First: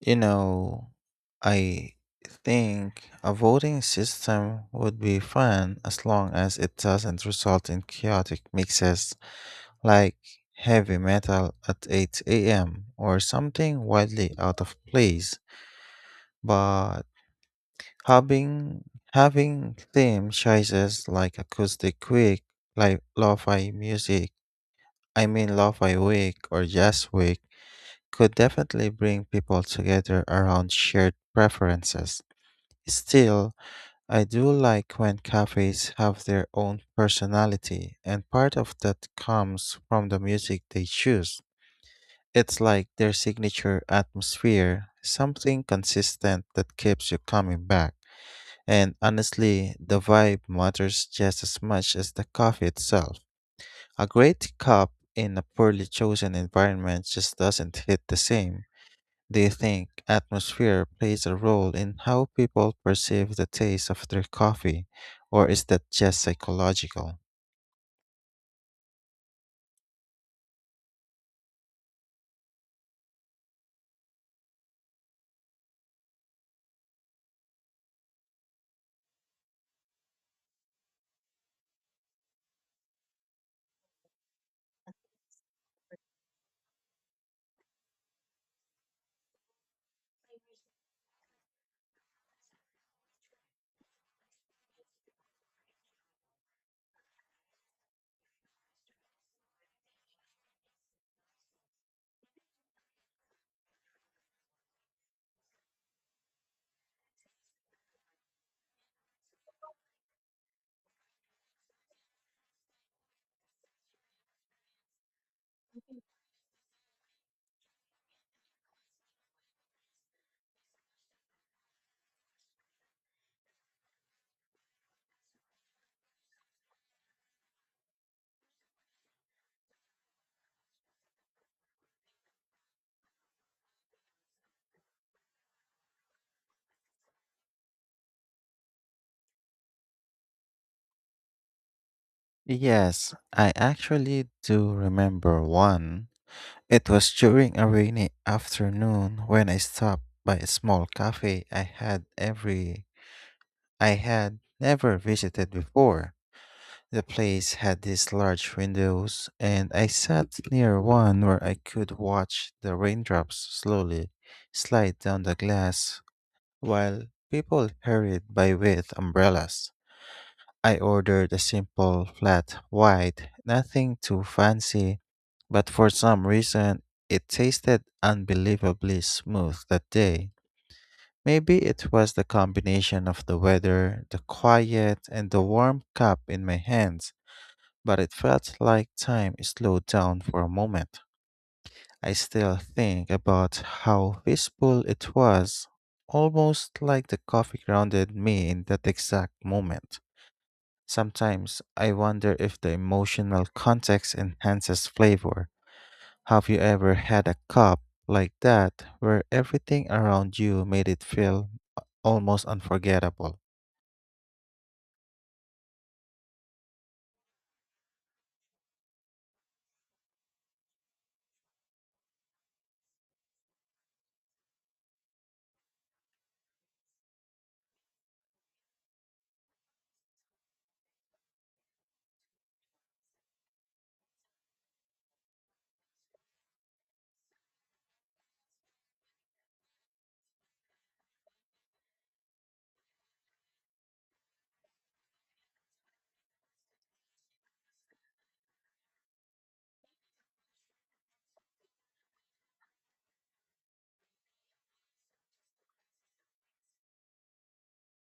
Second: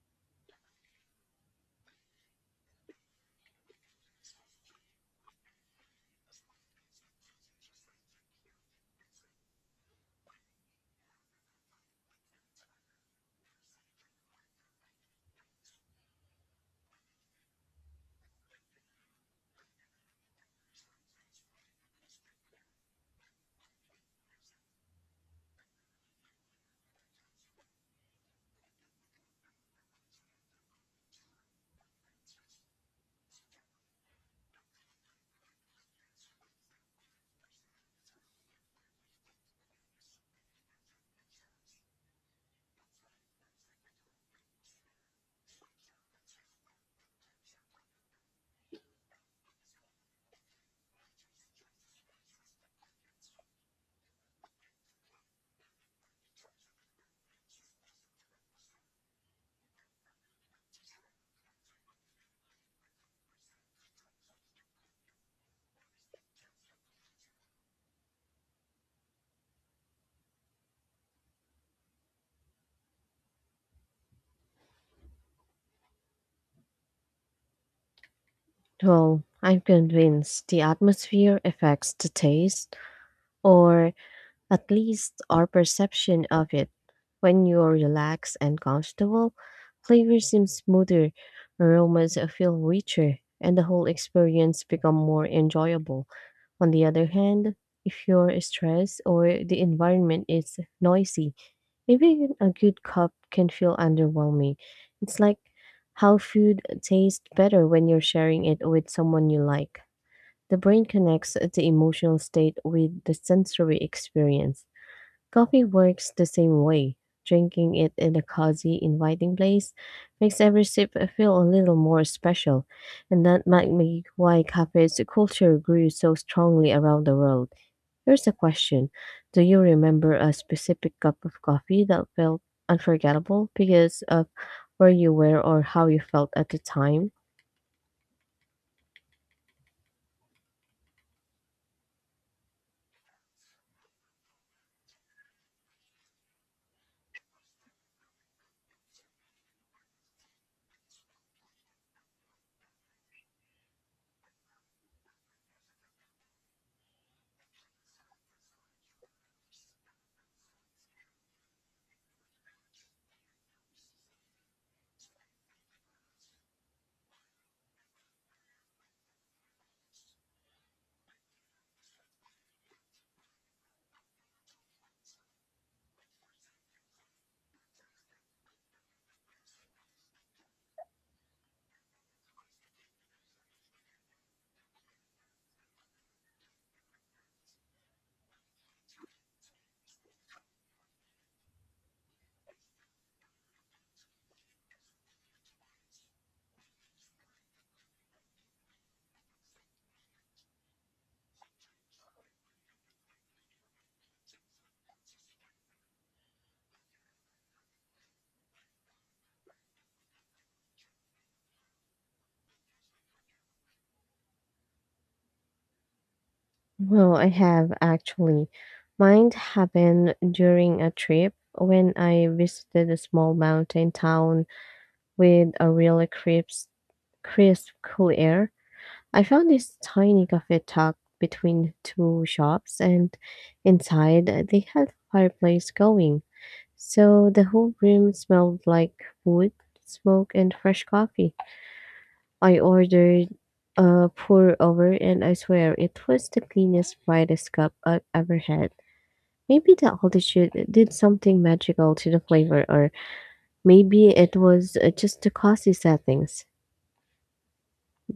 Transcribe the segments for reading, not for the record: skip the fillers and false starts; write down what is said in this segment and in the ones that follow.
You know, I think a voting system would be fun as long as it doesn't result in chaotic mixes like heavy metal at 8 a.m. or something wildly out of place. But having having theme choices like acoustic week, like lo-fi music, I mean lo-fi week or jazz week could definitely bring people together around shared preferences. Still, I do like when cafes have their own personality, and part of that comes from the music they choose. It's like their signature atmosphere, something consistent that keeps you coming back. And honestly, the vibe matters just as much as the coffee itself. A great cup in a poorly chosen environment just doesn't hit the same. Do you think atmosphere plays a role in how people perceive the taste of their coffee, or is that just psychological? Well, I'm convinced the atmosphere affects the taste, or at least our perception of it. When you're relaxed and comfortable, flavors seem smoother, aromas feel richer, and the whole experience become more enjoyable. On the other hand, if you're stressed or the environment is noisy, even a good cup can feel underwhelming. It's like how food tastes better when you're sharing it with someone you like. The brain connects the emotional state with the sensory experience. Coffee works the same way. Drinking it in a cozy, inviting place makes every sip feel a little more special, and that might make why cafes culture grew so strongly around the world. Here's a question. Do you remember a specific cup of coffee that felt unforgettable because of where you were or how you felt at the time? Yes, I actually do remember one. It was during a rainy afternoon when I stopped by a small cafe I had never visited before. The place had these large windows, and I sat near one where I could watch the raindrops slowly slide down the glass while people hurried by with umbrellas. I ordered a simple flat white, nothing too fancy, but for some reason it tasted unbelievably smooth that day. Maybe it was the combination of the weather, the quiet, and the warm cup in my hands but it felt like time slowed down for a moment. I still think about how peaceful it was, almost like the coffee grounded me in that exact moment. Sometimes I wonder if the emotional context enhances flavor. Have you ever had a cup like that where everything around you made it feel almost unforgettable? Well, I have actually. Mine happened during a trip when I visited a small mountain town with a really crisp, cool air. I found this tiny cafe tucked between two shops, and inside they had a fireplace going. So the whole room smelled like wood, smoke, and fresh coffee. I ordered a pour over, and I swear it was the cleanest, brightest cup I've ever had. Maybe the altitude did something magical to the flavor, or maybe it was just the cozy settings.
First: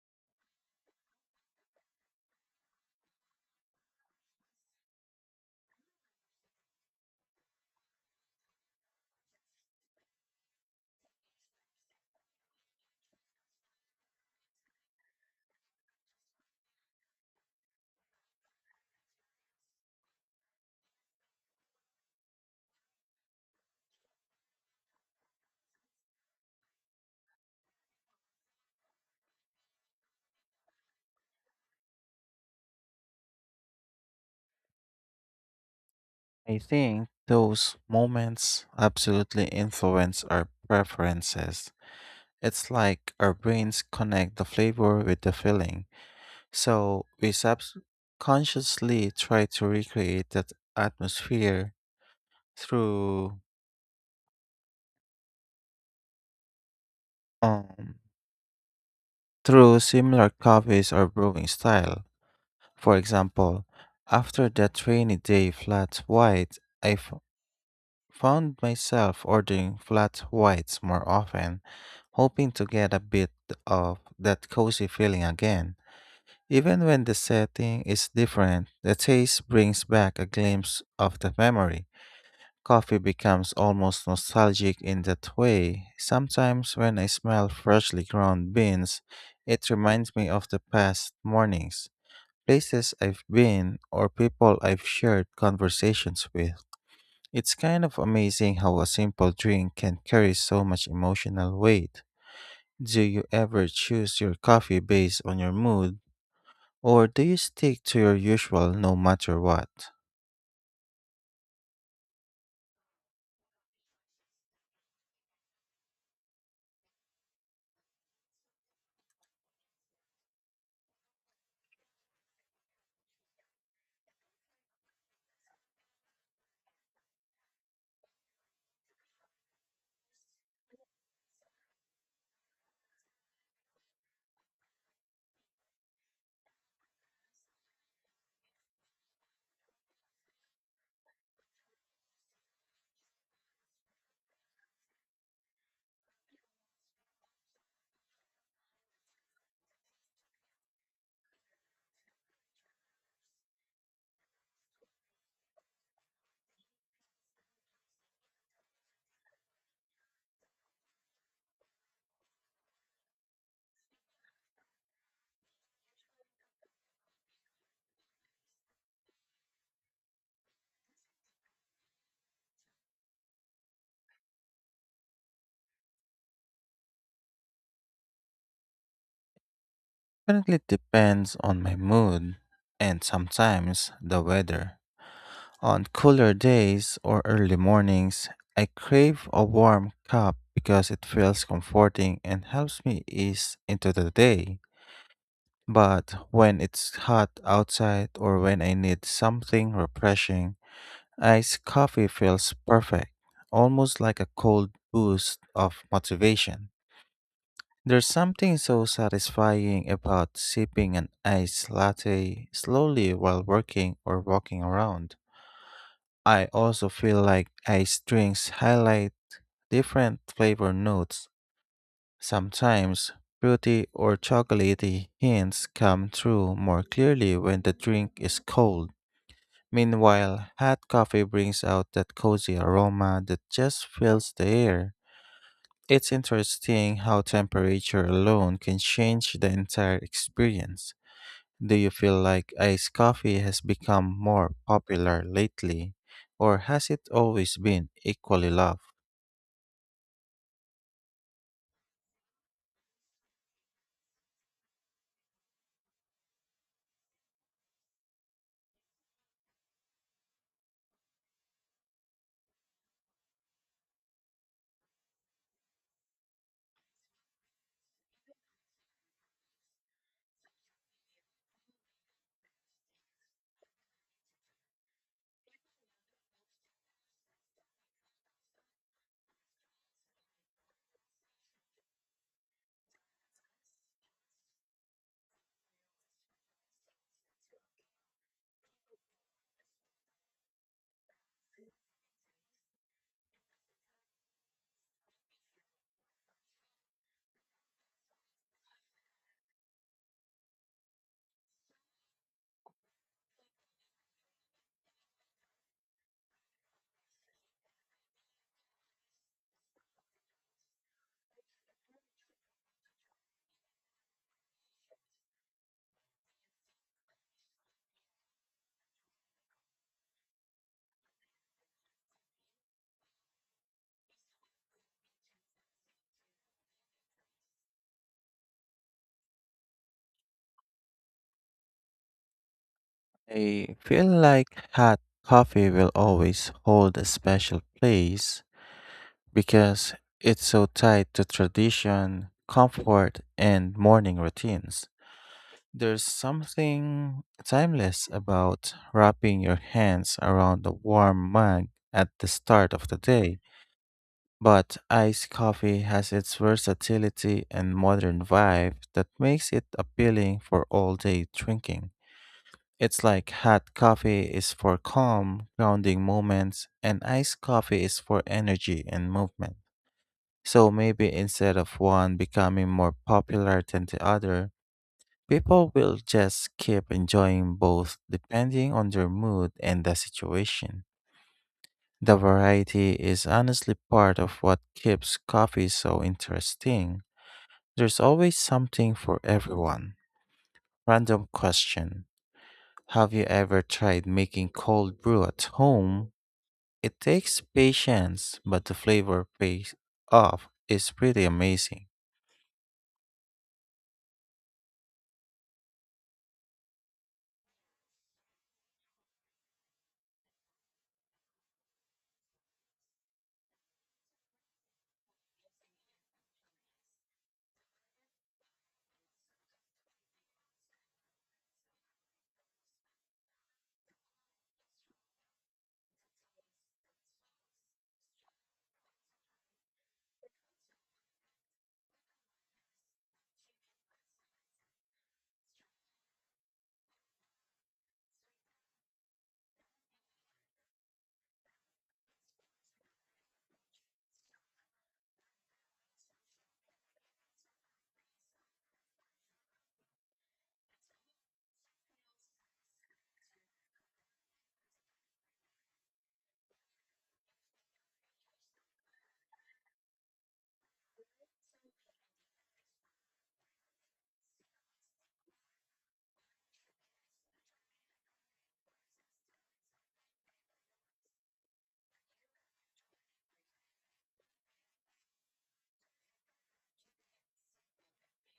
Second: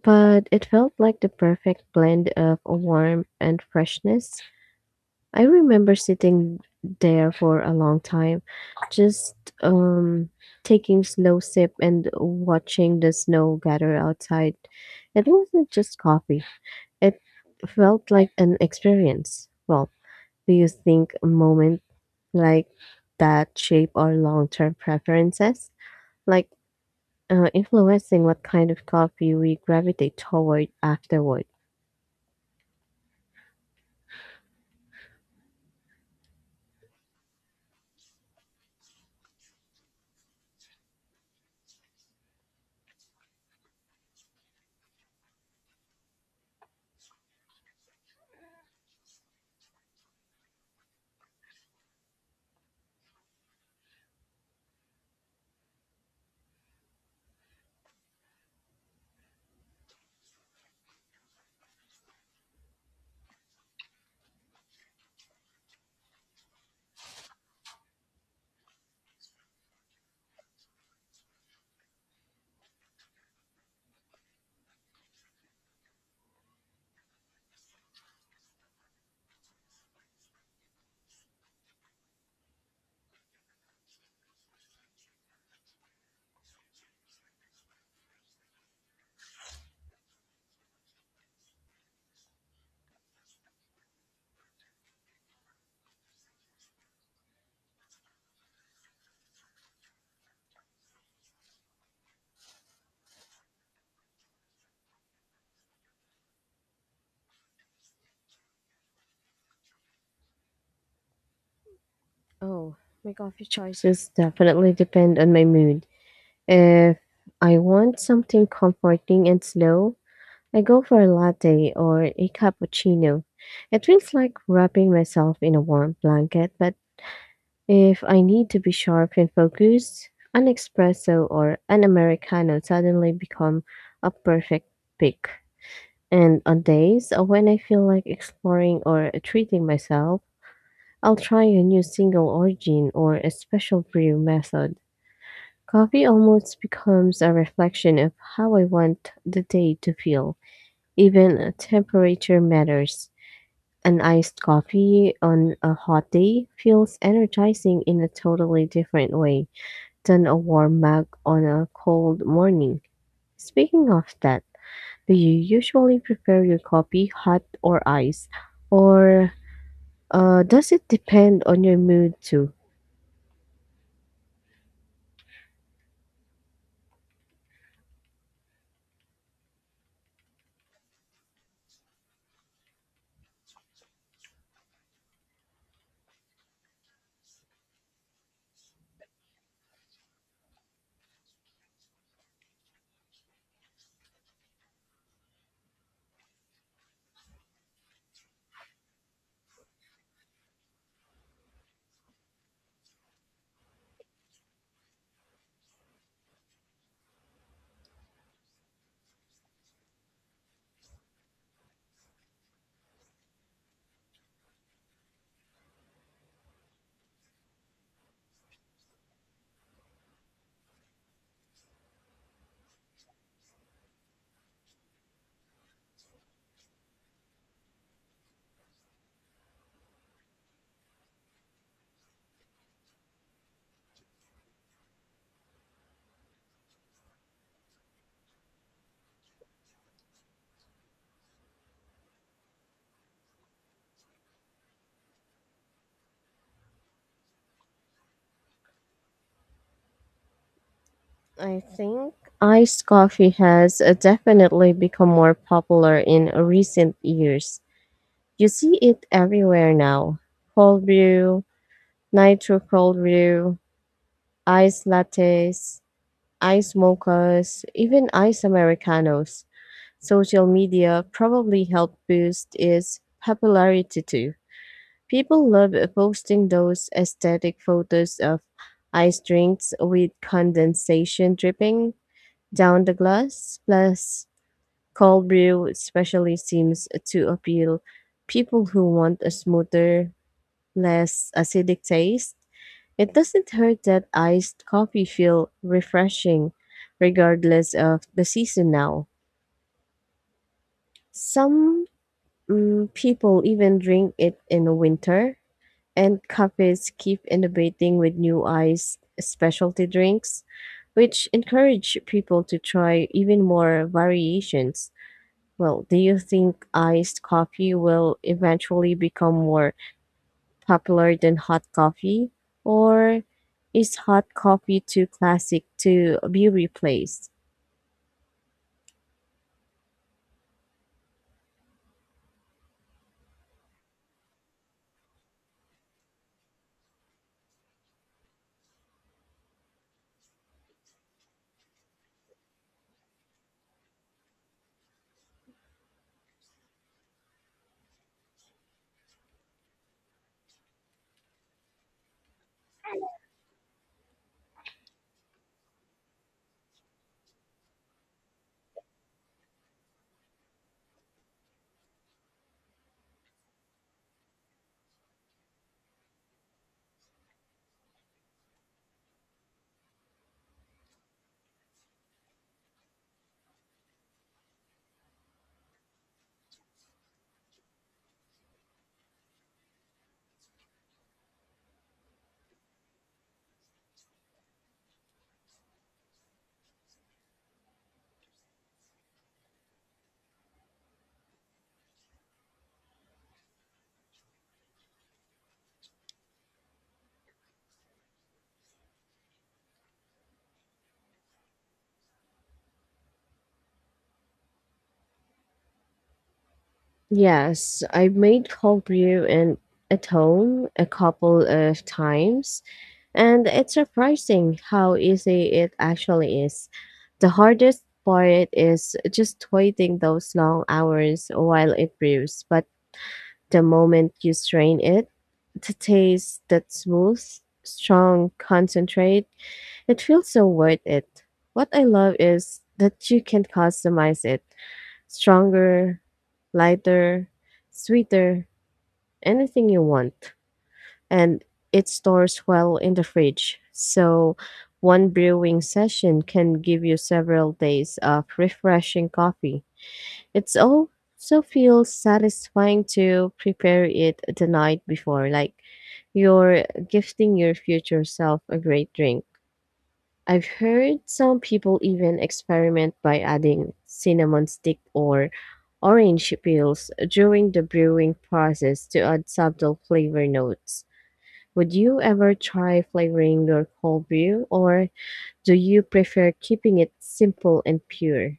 But it felt like the perfect blend of warmth and freshness. I remember sitting there for a long time, just um, taking slow sip and watching the snow gather outside. It wasn't just coffee. It felt like an experience. Well, do you think moments like that shape our long-term preferences, like influencing what kind of coffee we gravitate toward afterward? I think those moments absolutely influence our preferences. It's like our brains connect the flavor with the feeling, so we subconsciously try to recreate that atmosphere through um through similar coffees or brewing style. For example, after that rainy day flat white, found myself ordering flat whites more often, hoping to get a bit of that cozy feeling again. Even when the setting is different, the taste brings back a glimpse of the memory. Coffee becomes almost nostalgic in that way. Sometimes when I smell freshly ground beans, it reminds me of the past mornings, places I've been, or people I've shared conversations with. It's kind of amazing how a simple drink can carry so much emotional weight. Do you ever choose your coffee based on your mood or do you stick to your usual no matter what? Oh, my coffee choices definitely depend on my mood. If I want something comforting and slow, I go for a latte or a cappuccino. It feels like wrapping myself in a warm blanket, but if I need to be sharp and focused, an espresso or an Americano suddenly become a perfect pick. And on days when I feel like exploring or treating myself, I'll try a new single origin or a special brew method. Coffee almost becomes a reflection of how I want the day to feel. Even temperature matters. An iced coffee on a hot day feels energizing in a totally different way than a warm mug on a cold morning. Speaking of that, do you usually prepare your coffee hot or iced, or does it depend on your mood too? Currently it depends on my mood and sometimes the weather. On cooler days or early mornings, I crave a warm cup because it feels comforting and helps me ease into the day. But when it's hot outside or when I need something refreshing, iced coffee feels perfect, almost like a cold boost of motivation. There's something so satisfying about sipping an iced latte slowly while working or walking around. I also feel like iced drinks highlight different flavor notes. Sometimes fruity or chocolatey hints come through more clearly when the drink is cold. Meanwhile, hot coffee brings out that cozy aroma that just fills the air. It's interesting how temperature alone can change the entire experience. Do you feel like iced coffee has become more popular lately, or has it always been equally loved? I think iced coffee has definitely become more popular in recent years. You see it everywhere now. Cold brew, nitro cold brew, iced lattes, iced mochas, even iced Americanos. Social media probably helped boost its popularity too. People love posting those aesthetic photos of ice drinks with condensation dripping down the glass, plus cold brew especially seems to appeal people who want a smoother, less acidic taste. It doesn't hurt that iced coffee feel refreshing regardless of the season now. Some People even drink it in the winter, and cafes keep innovating with new ice specialty drinks, which encourage people to try even more variations. Well, do you think iced coffee will eventually become more popular than hot coffee? Or is hot coffee too classic to be replaced? I feel like hot coffee will always hold a special place because it's so tied to tradition, comfort, and morning routines. There's something timeless about wrapping your hands around a warm mug at the start of the day, but iced coffee has its versatility and modern vibe that makes it appealing for all day drinking. It's like hot coffee is for calm, grounding moments, and iced coffee is for energy and movement. So maybe instead of one becoming more popular than the other, people will just keep enjoying both depending on their mood and the situation. The variety is honestly part of what keeps coffee so interesting. There's always something for everyone. Random question: have you ever tried making cold brew at home? It takes patience, but the flavor pays off is pretty amazing. Yes, I've made cold brew and at home a couple of times. And it's surprising how easy it actually is. The hardest part is just waiting those long hours while it brews, but the moment you strain it, the taste that smooth, strong concentrate, it feels so worth it. What I love is that you can customize it, stronger, lighter, sweeter, anything you want, and it stores well in the fridge. So, one brewing session can give you several days of refreshing coffee. It's also feels satisfying to prepare it the night before, like you're gifting your future self a great drink. I've heard some people even experiment by adding cinnamon stick or orange peels during the brewing process to add subtle flavor notes. Would you ever try flavoring your cold brew, or do you prefer keeping it simple and pure?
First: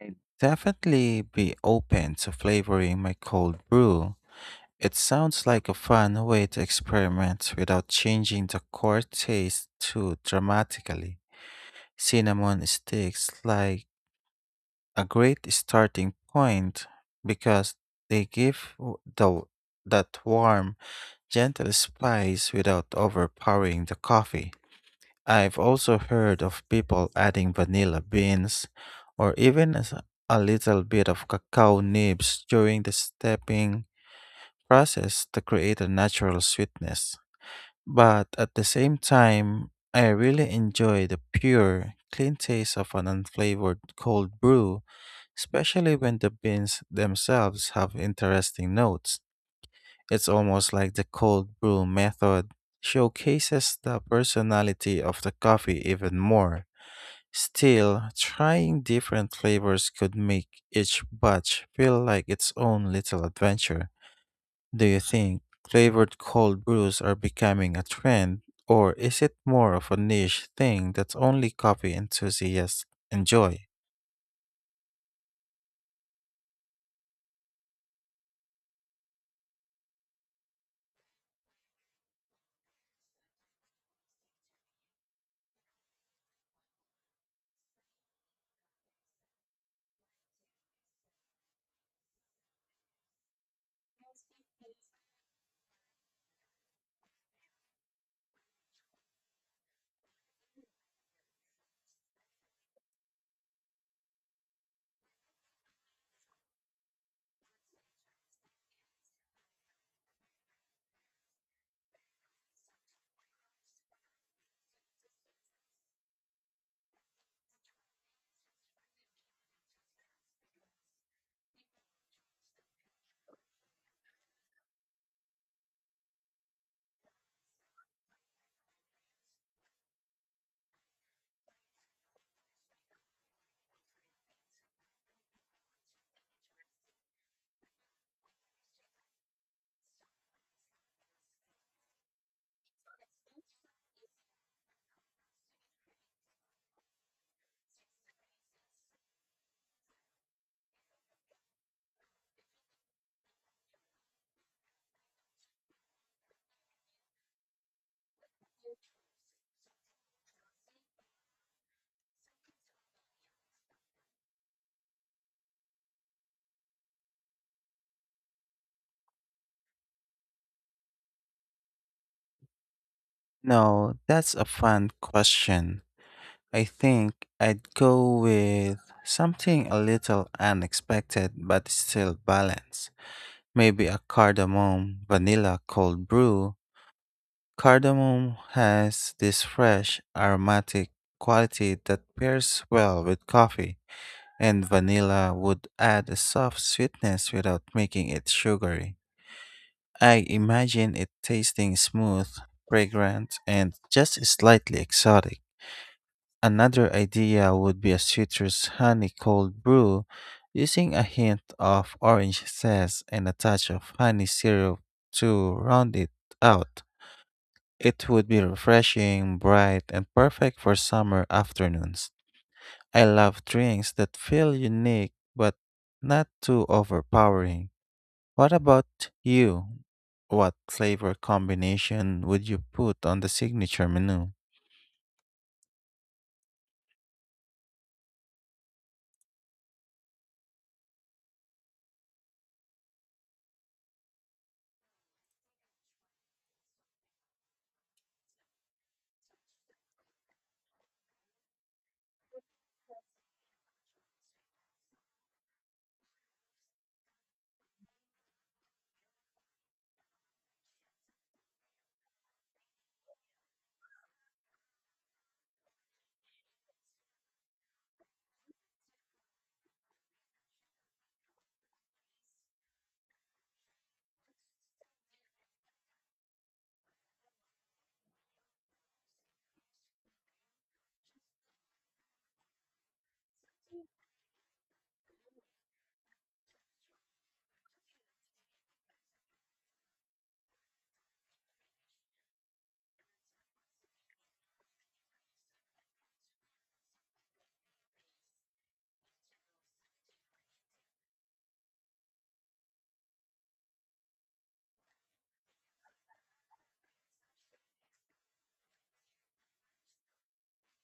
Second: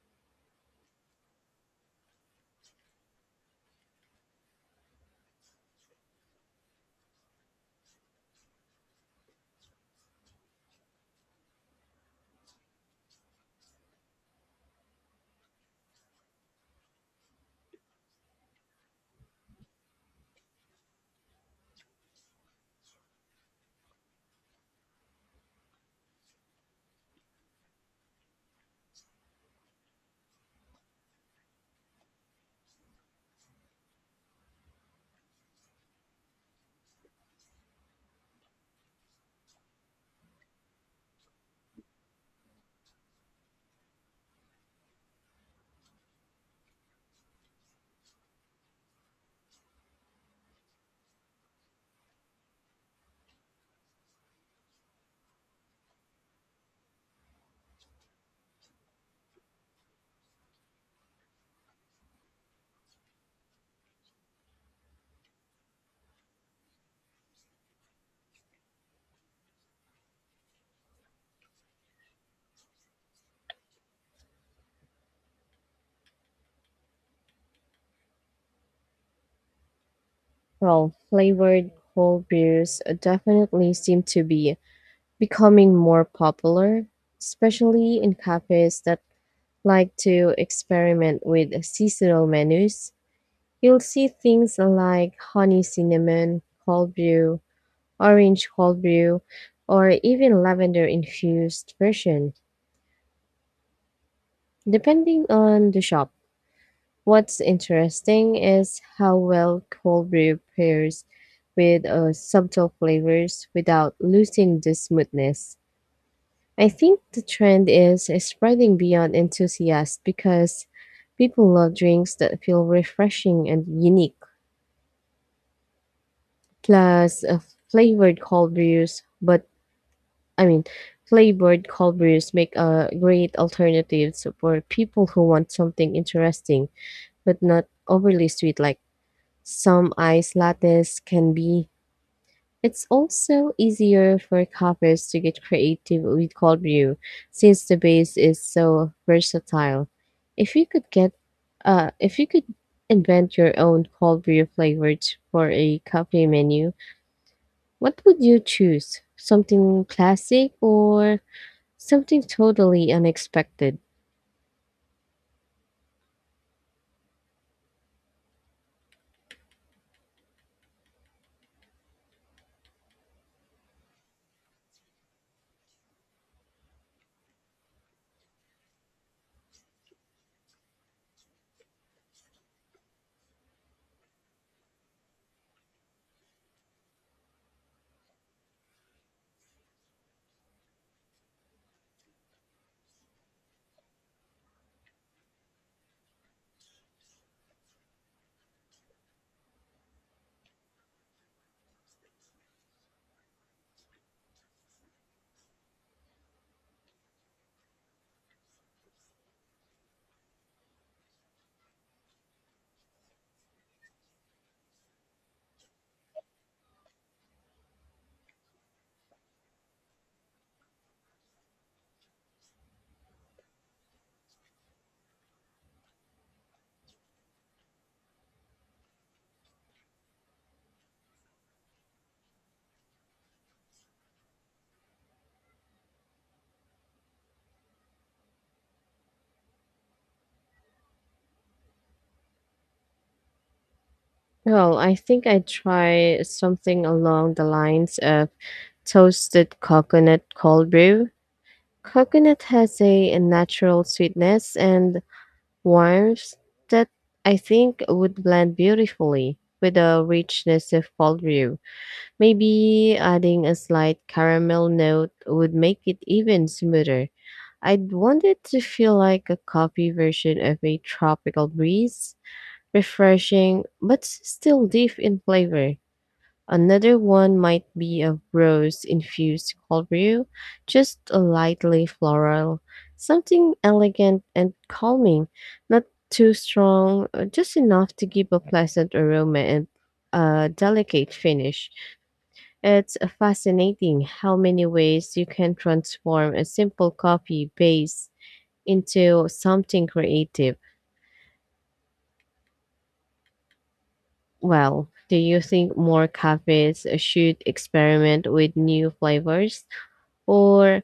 I'd definitely be open to flavoring my cold brew. It sounds like a fun way to experiment without changing the core taste too dramatically. Cinnamon sticks like a great starting point because they give the that warm, gentle spice without overpowering the coffee. I've also heard of people adding vanilla beans or even as a little bit of cacao nibs during the steeping process to create a natural sweetness. But at the same time, I really enjoy the pure, clean taste of an unflavored cold brew, especially when the beans themselves have interesting notes. It's almost like the cold brew method showcases the personality of the coffee even more. Still, trying different flavors could make each batch feel like its own little adventure. Do you think flavored cold brews are becoming a trend, or is it more of a niche thing that only coffee enthusiasts enjoy? Well, flavored cold brews definitely seem to be becoming more popular, especially in cafes that like to experiment with seasonal menus. You'll see things like honey cinnamon cold brew, orange cold brew, or even lavender infused version, depending on the shop. What's interesting is how well cold brew pairs with subtle flavors without losing the smoothness. I think the trend is spreading beyond enthusiasts because people love drinks that feel refreshing and unique. Plus, flavored cold brews, but I mean, flavored cold brews make a great alternative for people who want something interesting but not overly sweet like some ice lattes can be. It's also easier for covers to get creative with cold brew since the base is so versatile. If you could get if you could invent your own cold brew flavors for a cafe menu, what would you choose? Something classic or something totally unexpected? No, that's a fun question. I think I'd go with something a little unexpected but still balanced. Maybe a cardamom vanilla cold brew. Cardamom has this fresh aromatic quality that pairs well with coffee and vanilla would add a soft sweetness without making it sugary. I imagine it tasting smooth, fragrant, and just slightly exotic. Another idea would be a citrus honey cold brew using a hint of orange zest and a touch of honey syrup to round it out. It would be refreshing, bright, and perfect for summer afternoons. I love drinks that feel unique but not too overpowering. What about you? What flavor combination would you put on the signature menu? Well, I think I'd try something along the lines of toasted coconut cold brew. Coconut has a natural sweetness and warmth that I think would blend beautifully with the richness of Fallview. Maybe adding a slight caramel note would make it even smoother. I'd want it to feel like a coffee version of a tropical breeze, refreshing but still deep in flavor. Another one might be a rose infused cold brew, just a lightly floral, something elegant and calming, not too strong, just enough to give a pleasant aroma and a delicate finish. It's fascinating how many ways you can transform a simple coffee base into something creative. Well, do you think more cafes should experiment with new flavors? Or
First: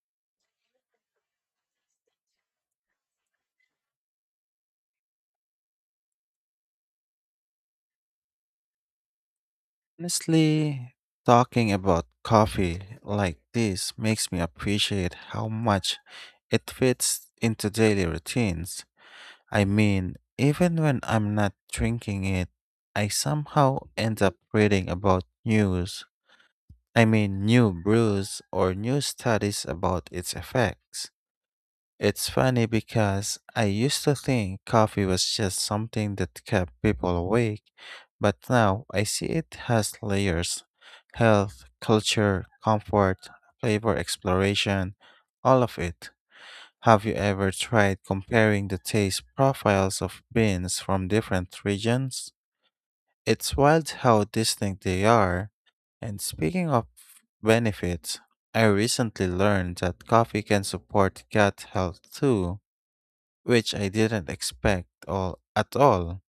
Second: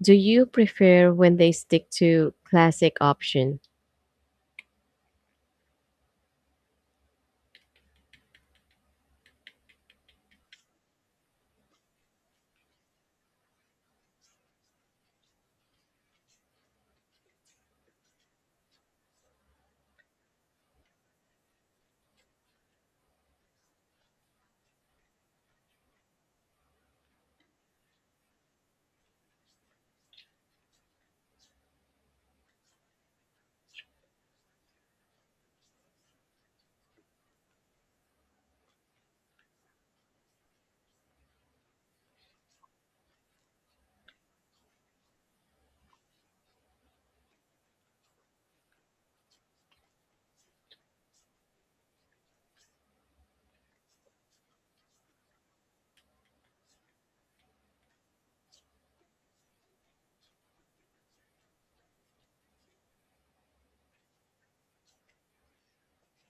do you prefer when they stick to classic option? Honestly, talking about coffee like this makes me appreciate how much it fits into daily routines. I mean, even when I'm not drinking it, I somehow end up reading about new brews or new studies about its effects. It's funny because I used to think coffee was just something that kept people awake, but now I see it has layers: health, culture, comfort, flavor exploration, all of it. Have you ever tried comparing the taste profiles of beans from different regions? It's wild how distinct they are. And speaking of benefits, I recently learned that coffee can support gut health too, which I didn't expect all at all.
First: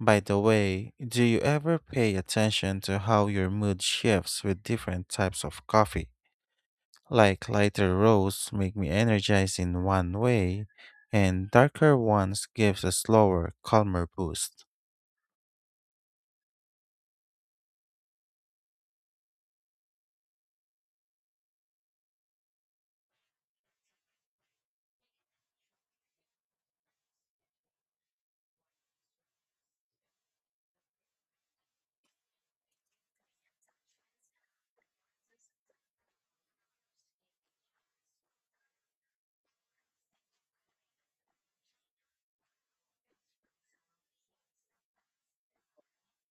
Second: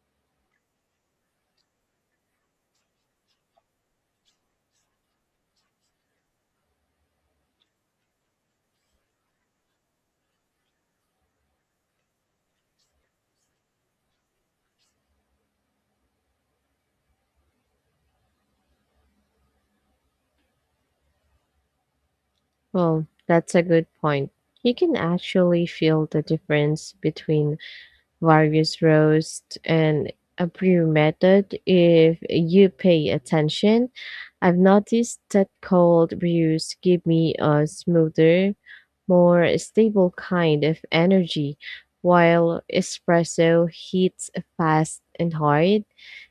By the way, do you ever pay attention to how your mood shifts with different types of coffee? Like lighter roasts make me energized in one way, and darker ones gives a slower, calmer boost. Well, that's a good point. You can actually feel the difference between various roast and a brew method if you pay attention. I've noticed that cold brews give me a smoother, more stable kind of energy, while espresso heats fast and hard.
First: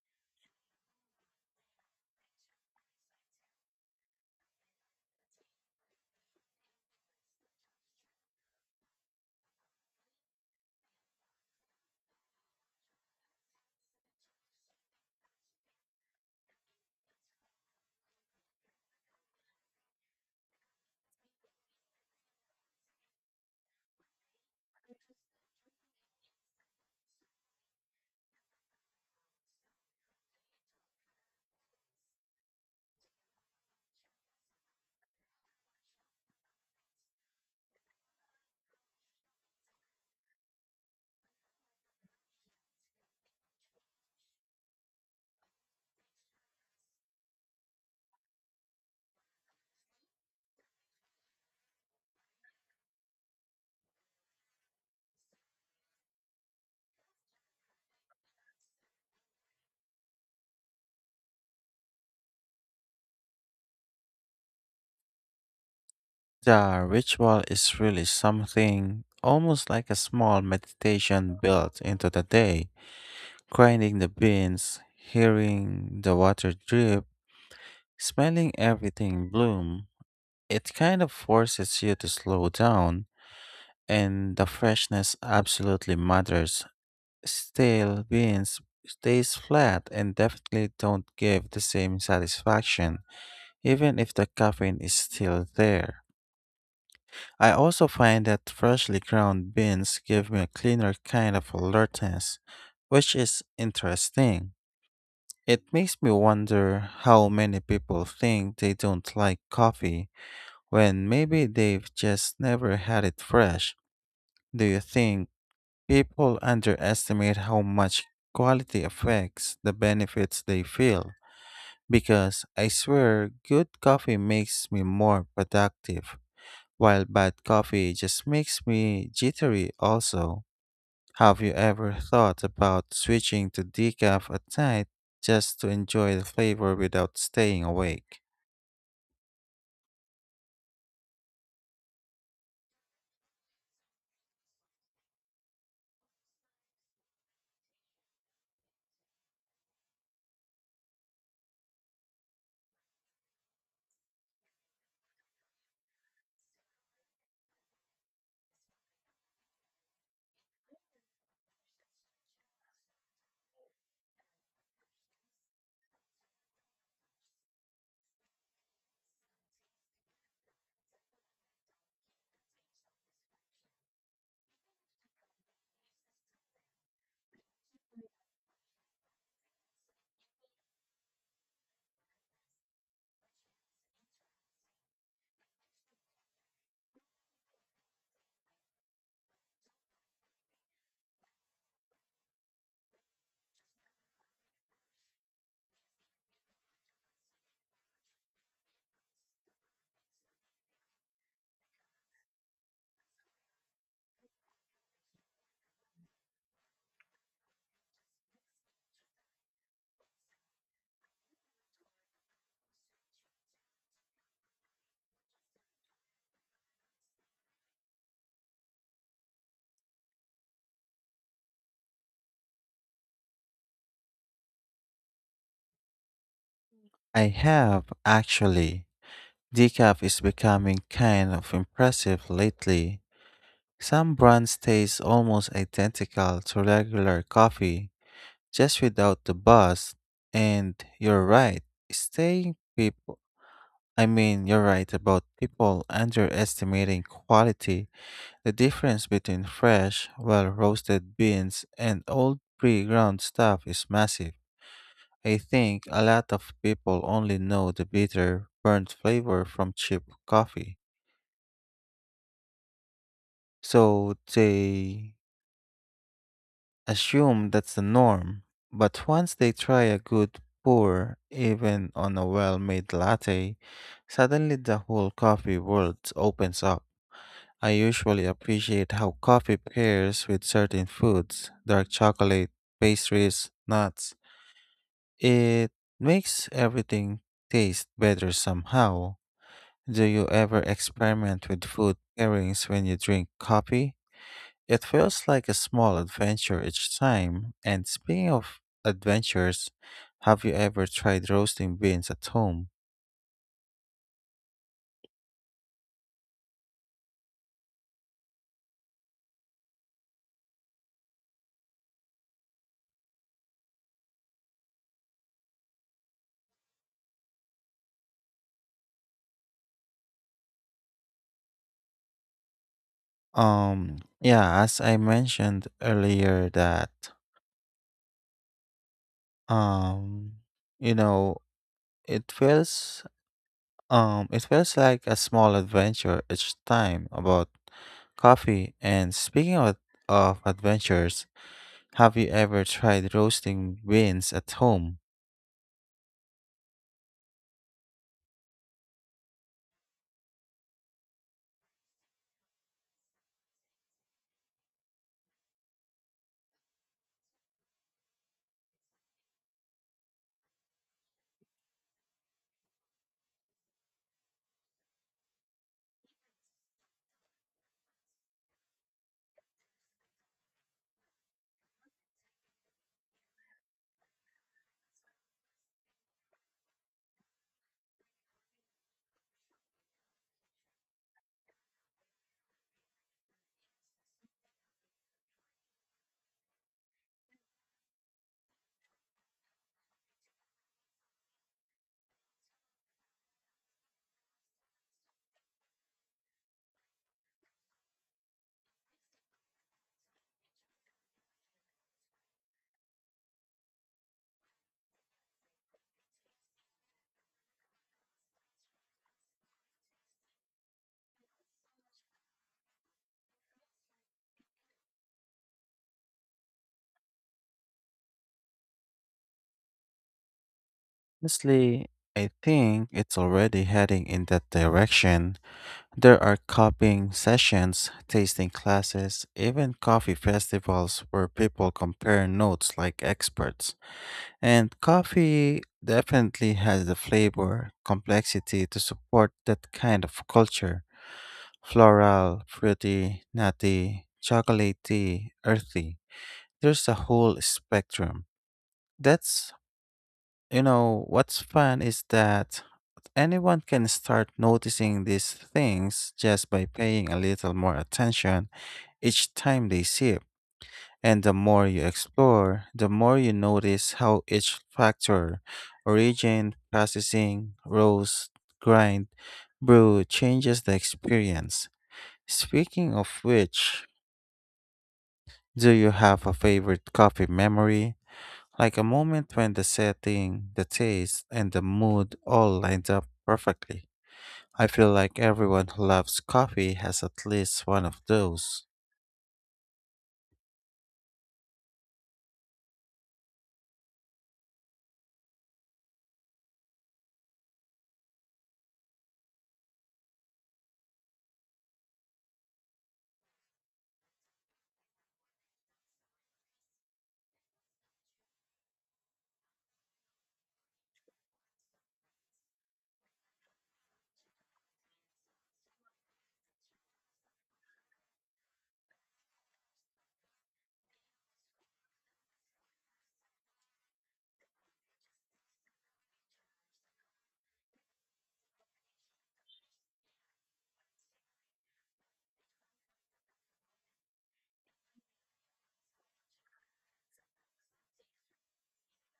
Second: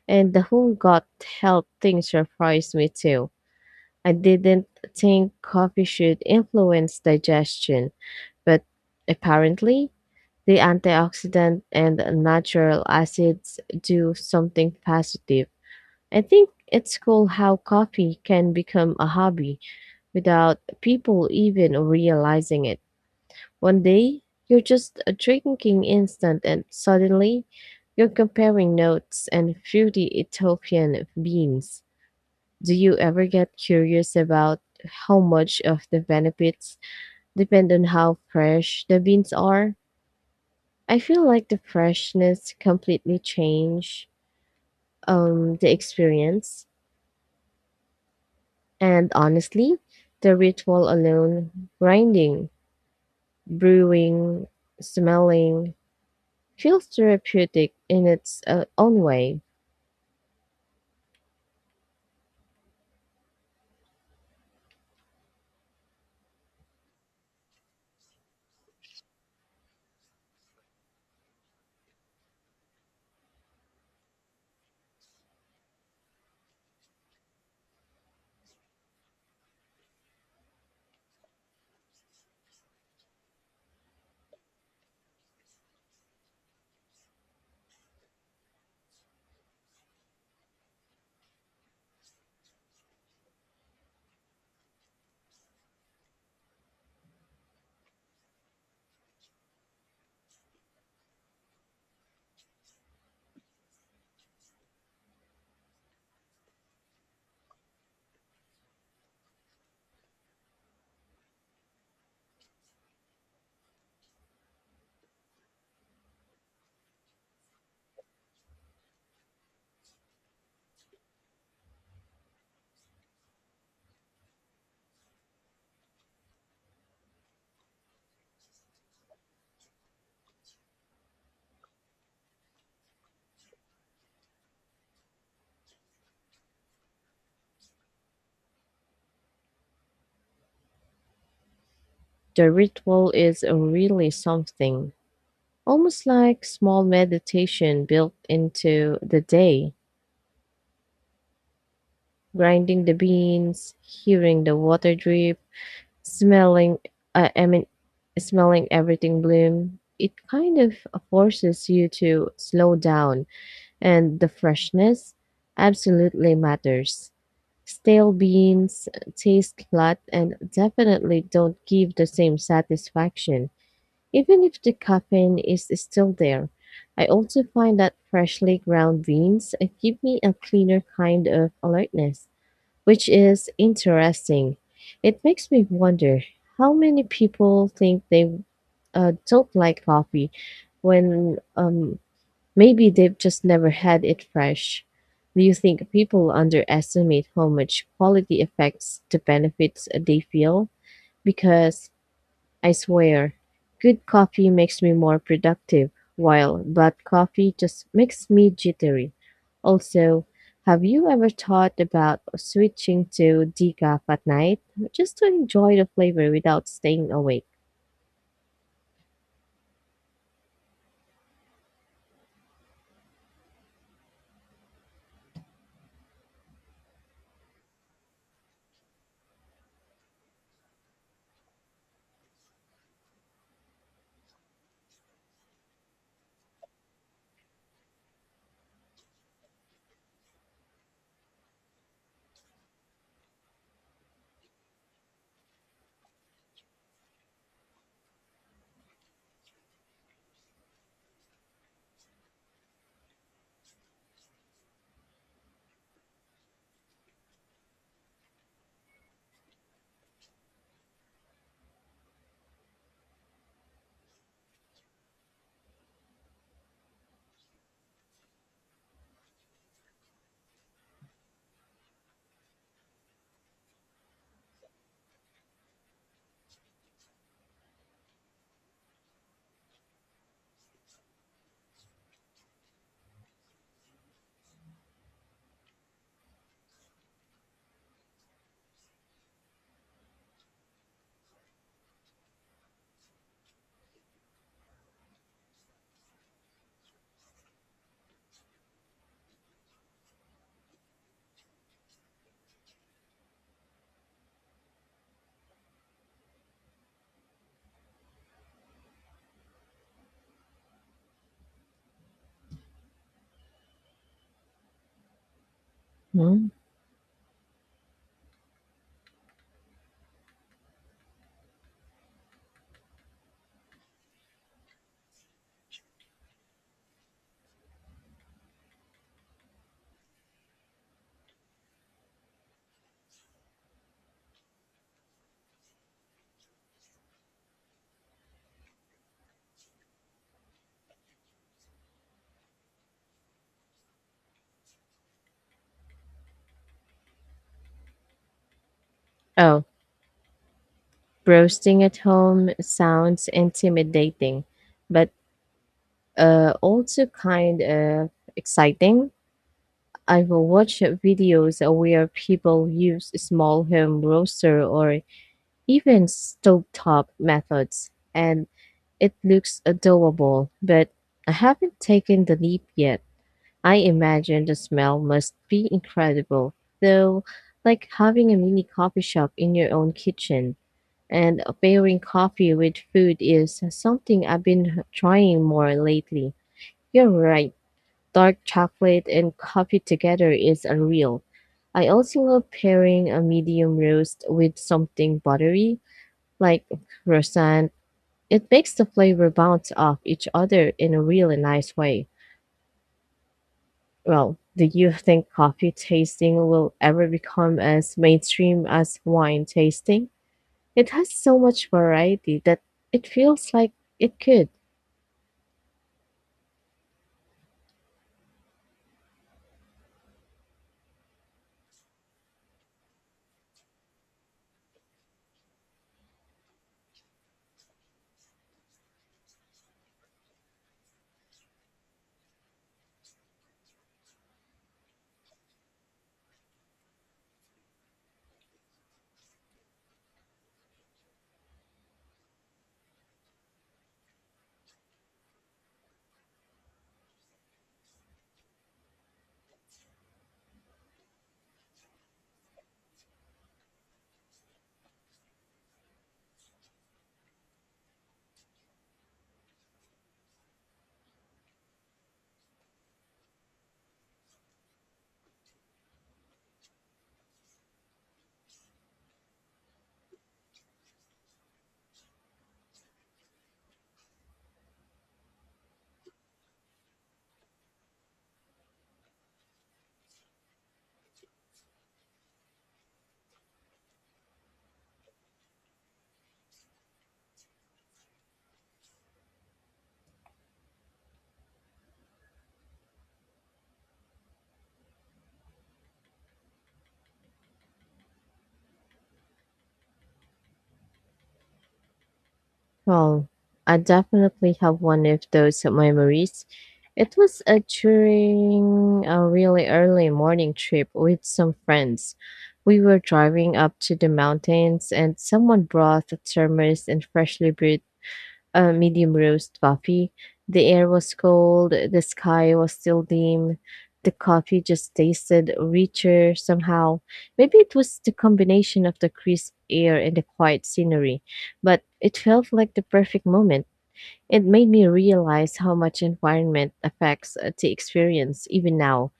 And the whole gut health thing surprised me too. I didn't think coffee should influence digestion, but apparently, the antioxidant and natural acids do something positive. I think it's cool how coffee can become a hobby without people even realizing it. One day, you're just drinking instant, and suddenly, you're comparing notes and fruity Ethiopian beans. Do you ever get curious about how much of the benefits depend on how fresh the beans are? I feel like the freshness completely change the experience. And honestly, the ritual alone, grinding, brewing, smelling, feels therapeutic in its own way. The ritual is really something, almost like a small meditation built into the day. Grinding the beans, hearing the water drip, smelling everything bloom. It kind of forces you to slow down, and the freshness absolutely matters. Stale beans stays flat and definitely don't give the same satisfaction, even if the caffeine is still there. I also find that freshly ground beans give me a cleaner kind of alertness, which is interesting. It makes me wonder how many people think they don't like coffee when maybe they've just never had it fresh. Do you think people underestimate how much quality affects the benefits they feel? Because I swear, good coffee makes me more productive. While bad coffee just makes me jittery also. Have you ever thought about switching to decaf at night just to enjoy the flavor without staying awake? The ritual is really something, almost like small meditation built into the day. Grinding the beans, hearing the water drip, smelling, uh, I mean, smelling everything bloom. It kind of forces you to slow down, and the freshness absolutely matters. Stale beans taste flat and definitely don't give the same satisfaction, even if the caffeine is still there. I also find that freshly ground beans give me a cleaner kind of alertness, which is interesting. It makes me wonder how many people think they don't like coffee when maybe they've just never had it fresh. Do you think people underestimate how much quality affects the benefits they feel? Because I swear, good coffee makes me more productive, while bad coffee just makes me jittery. Also, have you ever thought about switching to decaf at night just to enjoy the flavor without staying awake? I have, actually. Decaf is becoming kind of impressive lately. Some brands taste almost identical to regular coffee, just without the buzz. And you're right, staying people I mean, you're right about people underestimating quality. The difference between fresh, well roasted beans and old pre ground stuff is massive. I think a lot of people only know the bitter, burnt flavor from cheap coffee. So they assume that's the norm. But once they try a good pour, even on a well made latte, suddenly the whole coffee world opens up. I usually appreciate how coffee pairs with certain foods: dark chocolate, pastries, nuts. It makes everything taste better somehow. Do you ever experiment with food pairings when you drink coffee? It feels like a small adventure each time. And speaking of adventures, have you ever tried roasting beans at home? Hmm? Yeah, as I mentioned earlier that um you know It feels it feels like a small adventure each time about coffee and speaking of adventures, have you ever tried roasting beans at home? Oh, roasting at home sounds intimidating, but also kind of exciting. I've watched videos where people use small home roaster or even stovetop methods, and it looks adorable, but I haven't taken the leap yet. I imagine the smell must be incredible, though, like having a mini coffee shop in your own kitchen. And pairing coffee with food is something I've been trying more lately. You're right. Dark chocolate and coffee together is unreal. I also love pairing a medium roast with something buttery, like croissant. It makes the flavor bounce off each other in a really nice way. Well, do you think coffee tasting will ever become as mainstream as wine tasting? It has so much variety that it feels like it could. Honestly, I think it's already heading in that direction. There are copying sessions, tasting classes, even coffee festivals where people compare notes like experts. And coffee definitely has the flavor complexity to support that kind of culture. Floral, fruity, nutty, chocolatey, earthy. There's a whole spectrum. That's, what's fun is that anyone can start noticing these things just by paying a little more attention each time they sip. And the more you explore, the more you notice how each factor — origin, processing, roast, grind, brew — changes the experience. Speaking of which, do you have a favorite coffee memory? Like a moment when the setting, the taste, and the mood all lined up perfectly. I feel like everyone who loves coffee has at least one of those. Well, I definitely have one of those memories. It was a during a really early morning trip with some friends. We were driving up to the mountains and someone brought a thermos and freshly brewed a medium roast coffee. The air was cold, the sky was still dim. The coffee just tasted richer somehow. Maybe it was the combination of the crisp air and the quiet scenery, but it felt like the perfect moment. It made me realize how much environment affects the experience even now.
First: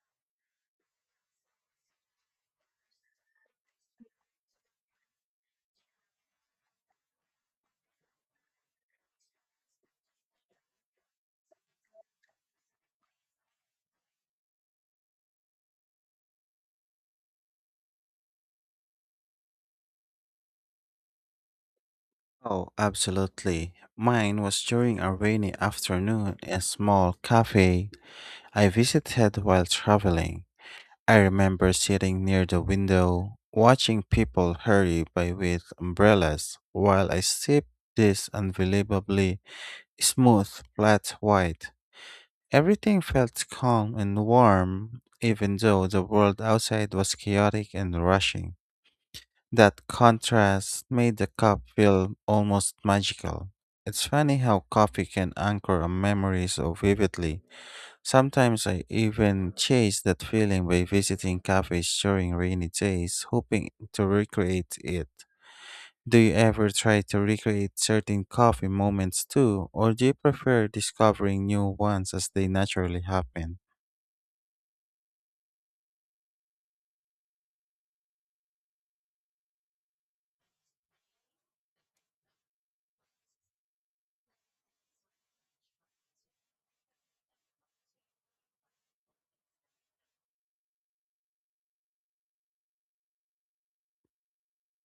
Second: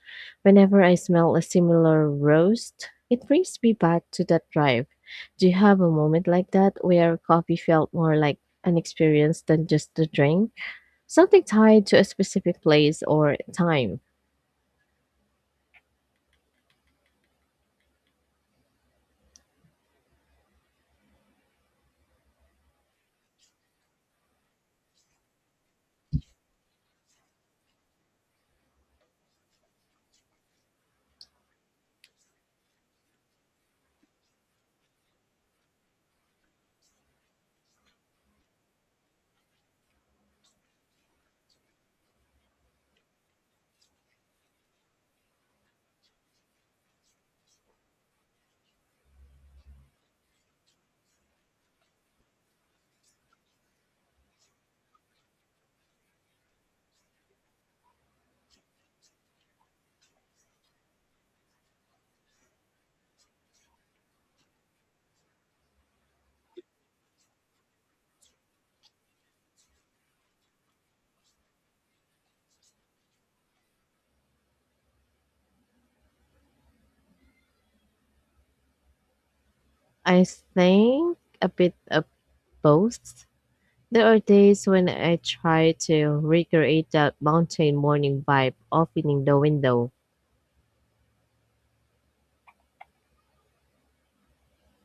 Whenever I smell a similar roast, it brings me back to that drive. Do you have a moment like that where coffee felt more like an experience than just a drink? Something tied to a specific place or time? Oh, absolutely. Mine was during a rainy afternoon in a small cafe I visited while traveling. I remember sitting near the window, watching people hurry by with umbrellas while I sipped this unbelievably smooth, flat white. Everything felt calm and warm, even though the world outside was chaotic and rushing. That contrast made the cup feel almost magical. It's funny how coffee can anchor a memory so vividly. Sometimes I even chase that feeling by visiting cafes during rainy days, hoping to recreate it. Do you ever try to recreate certain coffee moments too, or do you prefer discovering new ones as they naturally happen? I think a bit of both. There are days when I try to recreate that mountain morning vibe, opening the window